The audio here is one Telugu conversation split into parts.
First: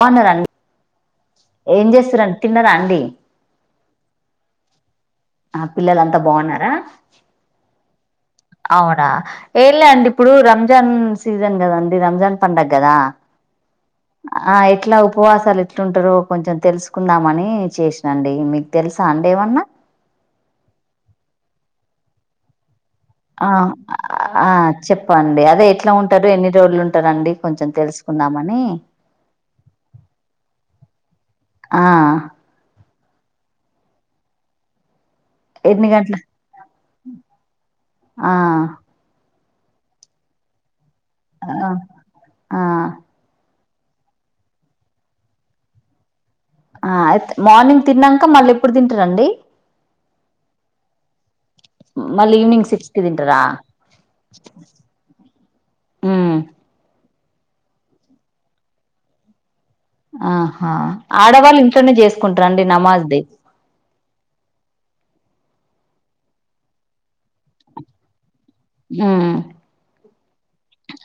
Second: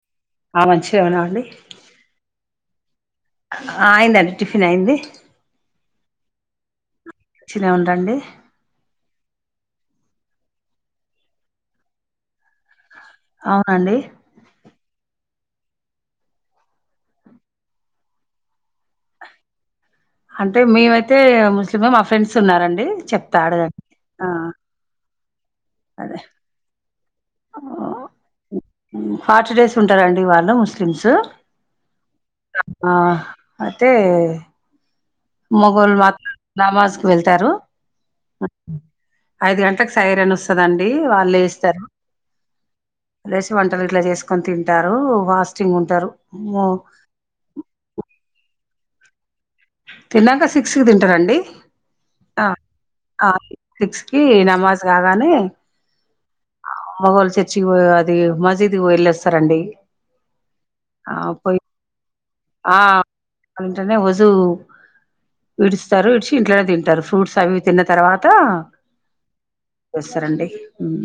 బాన్నర రండి ఆ మంచిదేనా అండి ఏం చేస్తురండీ తిన్నర అండి ఆ అయిందండి టిఫిన్ అయింది ఆ పిల్లలంతా బాగున్నారా చ్చిన ఉండండి అవునా, ఏంలే అండి ఇప్పుడు రంజాన్ సీజన్ కదండి రంజాన్ పండగ కదా అవునండి ఆ ఎట్లా ఉపవాసాలు ఎట్లుంటారో కొంచెం తెలుసుకుందామని చేసినండి. మీకు తెలుసా అండి ఏమన్నా అంటే మేవయితే ముస్లిమ్ మా ఫ్రెండ్స్ ఉన్నరండి ఆ ఆ చెప్ ప్పండి ఆ అదే ఎట్ల ఉంటరు ఏన్ని రోజులు ఉం ఆ ఫార్టీ డేస్ ఉంటారండి వాళ్ళ ముస్లిం స్లిమ్స్ ఆ ఆ అయితే ఎన్ని మొగోలు గంటల మాత్రం నమాజ్ కు వెళ్తారు ఆ ఐదు గంటలకు సైర్ అని వస్తాదండి డీ వాళ్ళు ఆ వేస్తారు ఆ [unintelligible] వంటలు ఇంట్ల చేసుకొని తింటారు ఫాస్టింగ్ ఉంటారు మో ఆ అయితే మార్నింగ్ తిన్నంక మళ్ళీ ఎప్పుడు తింటారండి తిన్నాంక సిక్స్ కి తింటారండి మళ్ళీ ఆ ఈవినింగ్ సిక్స్ కి ఆ తింటరా సిక్స్ కి నమాజ్ మోగోళ్ళు చర్చి కి అది మజీద్ కు వెళ్ళస్తారండి ఆహా ఆడవాళ్ళు ఇంట్లనే చేస్ ఇంట్లోనే వజూ [unintelligible] విడుస్తారు ఇడిచి ఇంట్లోనే తింటారు ఫ్రూట్స్ అవి తిన్న తర్వాత ఉ చేస్తారండి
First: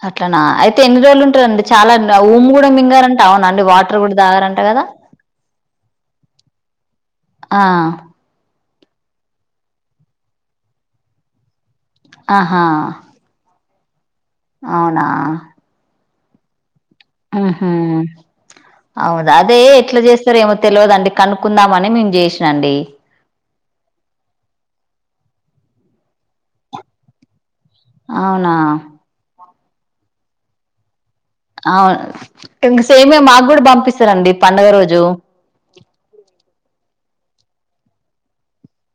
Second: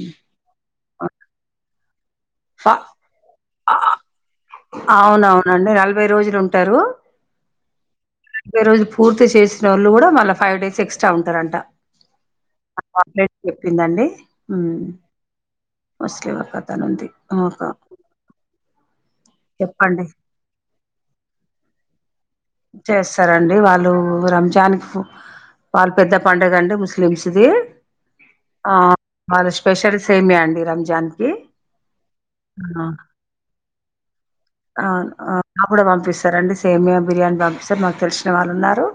అట్లానా అయితే ఎన్ని రోజులు ఉంటారండి చాలాన్ ఊమ్ కూడా ఫ మింగారంట అవునా అండి వాటర్ కూడా తాగారంట కదా అవునవునండి నలభై రోజులు ఉంటారు ఆ రోజు పూర్తి చేసిన వొళ్ళు కూడ మళ్ళ ఫైవ్ డేస్ ఎక్స్ స్ట్రా ఉంటారంట ఆహా మనం అన్ లైన్ కే తిన్నండి అవునా ముస్లిమ్ ఒక అతను ఉంది హ ఒక హ అవున్ అది ఎట్లా చెప్పండి చేస్తారొ ఏమో తెలివదండి కనుక్కుందామని మేము చేస్ చేస్తారండి వాళ్ వాళ్ళు రంజాన్ కి వాళ్ళ పెద్ద పండుగ అండి అవునా స్పెషల్స్ ఏమి అండి రంజాన్ కి అవును ఇంక ఆ సేమియా మాకు కూడా పంపిస్తారండి పండుగ రోజు అవును. ఆ మాకు కూడా పంపిస్తారండి సేమియా బిర్యానీ పంపిస్తారు మాకు తెలిసిన వాళ్ళు ఉన్నారు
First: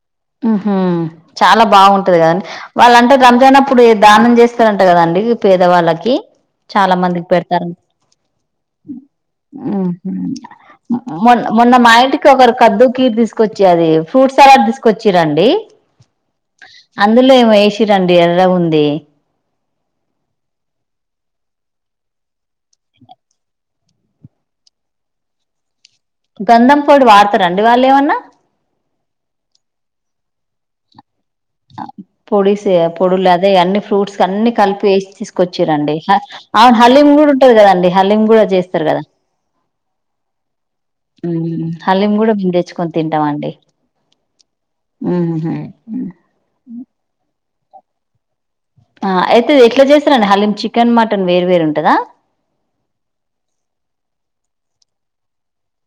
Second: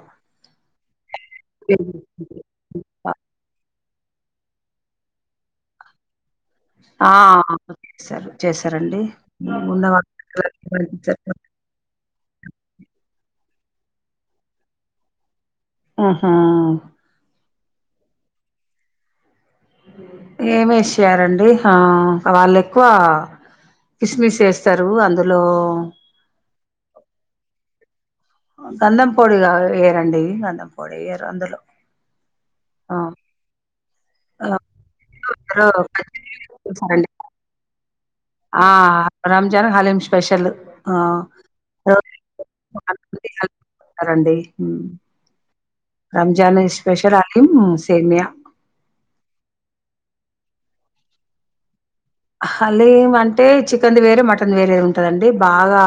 చాలా బాగుంటాది కాదండి వాళ్ళంతా రంజాన్ అప్పుడు దానం చేస్తారంట కదండి పేదవాళ్ళకి చాలా ఆ మందికి పెడతారు చేస్తారు చేస్తారండి ఉన్న మొ మొన్న మా ఇంటికి ఒకరు కద్దు కీర్ తీసుకు ఫ్రూట్స్ సలాడ్ తీసు కొచ్చిరండి ఆహా అందులో ఏమో ఏసి తినండి ఎర్రగా ఉంది ఏం ఏసారండీ గంధం పొడి వాడతర రండి వాళ్ళు ఏమన్నా గంధం పొడి కాదు ఏయ్యారండి గంధం పొడి ఎయ్యారు పొడిసే పొడి లాగా అన్ని ఫ్రూట్స్ ఆ! అన్ని కలిపి వేసి అందులో తీసుకొచ్చరండి ఖర్జూరం ఏస్తారండి. ఆ రంజాన హలీం స్పెషల్ ఆ హల్లిం కూడా మేము తెచ్చుకొని తింటామండి రండి సేమయా అయితే ఎట్లా చేసారండి హలీం చికెన్ మటన్ వేరు వేరుంటదా హలీం అంటే చికెన్ది వేరే మటన్ వేరేది ఉంటదండి బాగా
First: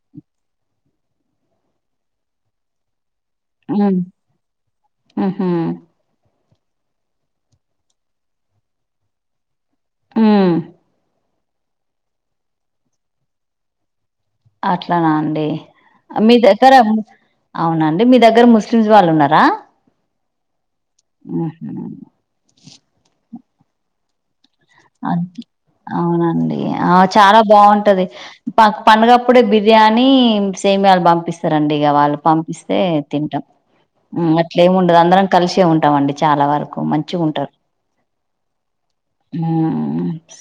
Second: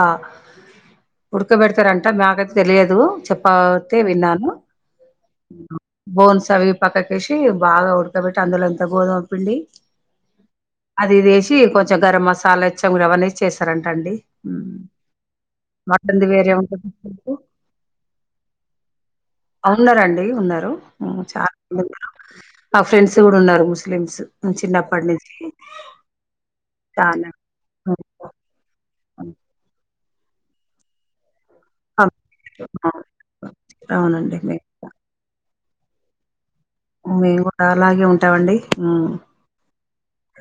ఉడకబెడతారంట మాకైతే తెలియదు హ్మ్ చపాతి తిన్నాను ఉహు బోన్స్ అవి పక్కకేసి బాగా ఉడకబెట్టి అందులో ఎంత గోధుమ పిండి ఉమ్ అది ఇది వేసి కొంచెం గరం మసాలా ఇచ్చం అవన్న చేస్తారంట అండి అట్లానా అండి మటన్ది మీ వేరే దగ్గర ఉంటది అవునండి మీ దగ్గర ముస్లిమ్స్ వాళ్ళు ఉన్నారు ఉన్నారండి ఉన్నారు చాలా మంది ఉన్నారు మా ఫ్రెండ్స్ కూడా ఉన్నారు ముస్లిమ్స్ చిన్నప్పటి ఆ నుంచి అవునండి ఆ చాలా బాగుంటది పండుగప్పుడే బిర్యానీ అని సేమలు పంపిస్తాయి సరండి ఇక వాళ్ళు పంపిస్తే తింటాం అవునండి మే అట్లేం ఉండదు అందరం కలిసే ఉంటాం ఉంటా మండి చాలా వరకు మంచిగా మేము కూడా అలాగే ఉంటామండి ఉ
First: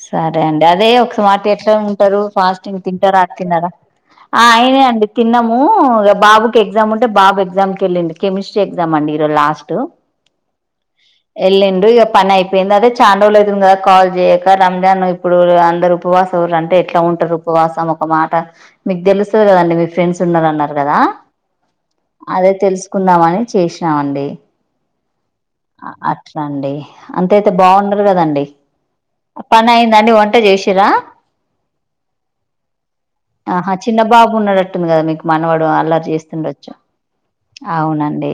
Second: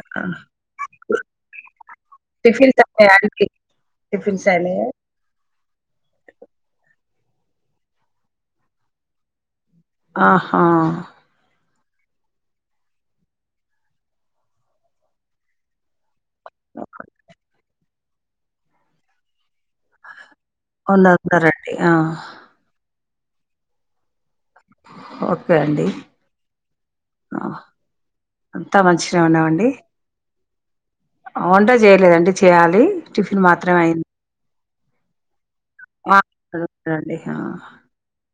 సరే అండి అదే ఒకవఎట్లో ఉంటారు టిఫిన్స్ ఫాస్టింగ్ అయినాయా తింటారా అ అండి తిన్నారా ఆ టిఫిన్స్ అయినాయా అయినాయండి తిన్నాము బాబుకి ఎగ్జామ్ ఉంటే బాబు ఎగ్జామ్ క వెళ్ళింది కెమిస్ట్రీ ఎగ్జామ్ అండి ఈరోజు లాస్ట్ ఆహా వెళ్ళిండు పని అయిపోయింది అదే చానారోజులైతోందిగా కాల్ చేయక రంజాన్ ఇప్పుడు అందరు ఉపవాసులు అంటే ఎట్లా ఉంటారు ఉపవాసం ఒక మాట మీకు తెలుస్తది కదండి మీ ఫ్రెండ్స్ ఉన్నారున్నారు కదా ఉన్నారు ఉన్నారండి ఆ అదే తెలుసు కుందామని చేసినామండి ఒట్ అట్లాండి అంత అయితే బాగున్నారు కదండి పని అయిందండి వంట చేసి అ వంటా చేయలేదండి చేయ్యాలి టిఫిన్ మాత్రమే అయింది టుంది కదా మీకు మనవాడ అల్లరి ఆ చేస్తుండొచ్చు అండి ఆ అవునండి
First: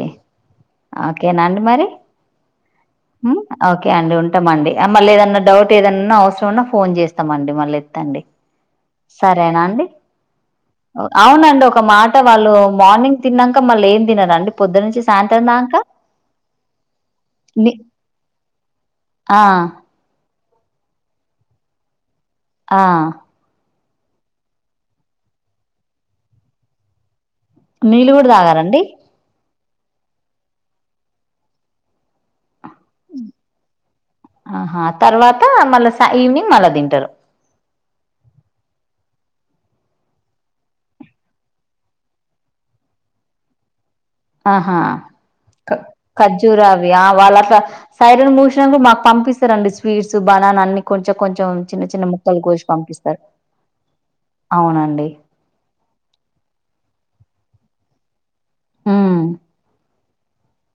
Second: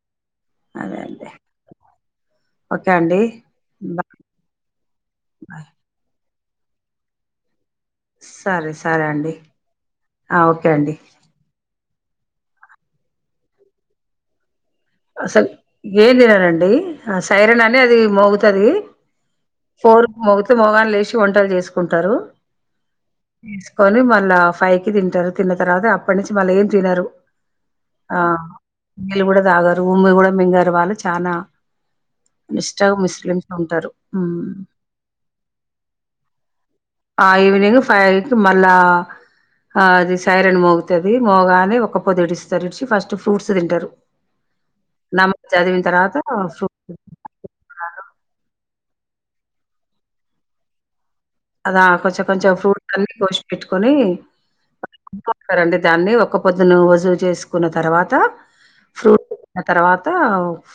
అదే అండి ఓకేనాండి మరి ఓకే అండి ఓకే అండి బాయ్ ఉంటామ అండి మళ్ళీ ఏదన్నా బాయ్ డౌట్ ఏదన్నా అవసరం ఉన్నా ఫోన్ చేస్తామండి మల్లి తాండి సరే సరే అండి సరేనా అండి ఆ ఓకే అండి అవునండి ఒక ఒక మాట వాళ్ళు మార్నింగ్ తిన్నాంక మళ్ళీ ఏం తినారండి అసలు ఏ తినారండి అస సైరన్ ని అని అది మోగుతుంది ఆ ఫోర్ మొగుతే మోగాలు లేచి వంటలు చేసుకుంటారు ఆ కొని మళ్ళా ఫైవ్ కి తింటారు తిన్న తర్వాత అప్పటి నుంచి వళ్లే ఏం తినరు నీళ్లు కూడా తాగారండి ఊమ్మి కూడా మింగారు వాళ్ళు చనా నిష్ట ముస్లిమ్స్ ఉంటారు ఉ ఆహా తర్వాత మళ్ళా ఈవినింగ్ మళ్ళా తింటారు ఆ ఈవినింగ్ ఫైవ్కి మళ్ళా ఆ అది సైరన్ మోగుతుది మోగానే ఒక పొది ఎడిస్తారుఇడిచి ఫస్ట్ ఫ్రూట్స్ తింటారు ఆహా నమాజ్ చదివిన తర్వాత ఖర్జు ఫ్రూట్స్ రావి వాళ్ళ సైరన్ మూ మాకు పంపిస్తారండి స్వీట్స్ బనానా అన్ని కొంచెం కొంచెం అదా చిన్న చిన్న కొంచెం ముక్కలు కొంచెం కోసి ఫ్రూట్స్ అన్ని పంపిస్తారు కోచపెట్టుకొని అవునండి కుంటారండి దాన్ని ఒక్క పొద్దున్న వజువు చేసుకు కున్న తర్వాత ఉమ్ ఫ్రూట్ తర్వాత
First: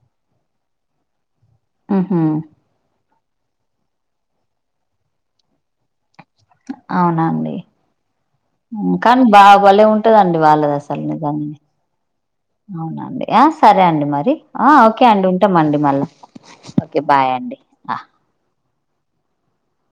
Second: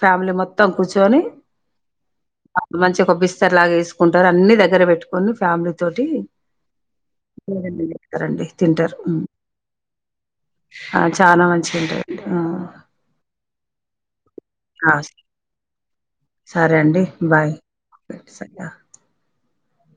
ఫ్యామిలీ మొత్తం కూర్చోని ఉహు అ మంచిగా కొబ్బిస్త సార్లాగేసుకుంటారు అన్ని దగ్గర పెట్టుకొని ఫ్యామిలీ తోటి అవునండి తారండి తింటారు కానీ హ్మ్. బాబలే ఉంటదండి వాళ్ళది అసలు ఆ నిజా చాలా మంచిగా ఉంటాయండి అవునండి ఆ సరే అండి మరి ఆ ఓకే అండి ఉంటామ అండి మళ్ళా సరే ఓకే అండి బాయ్ అండి సరే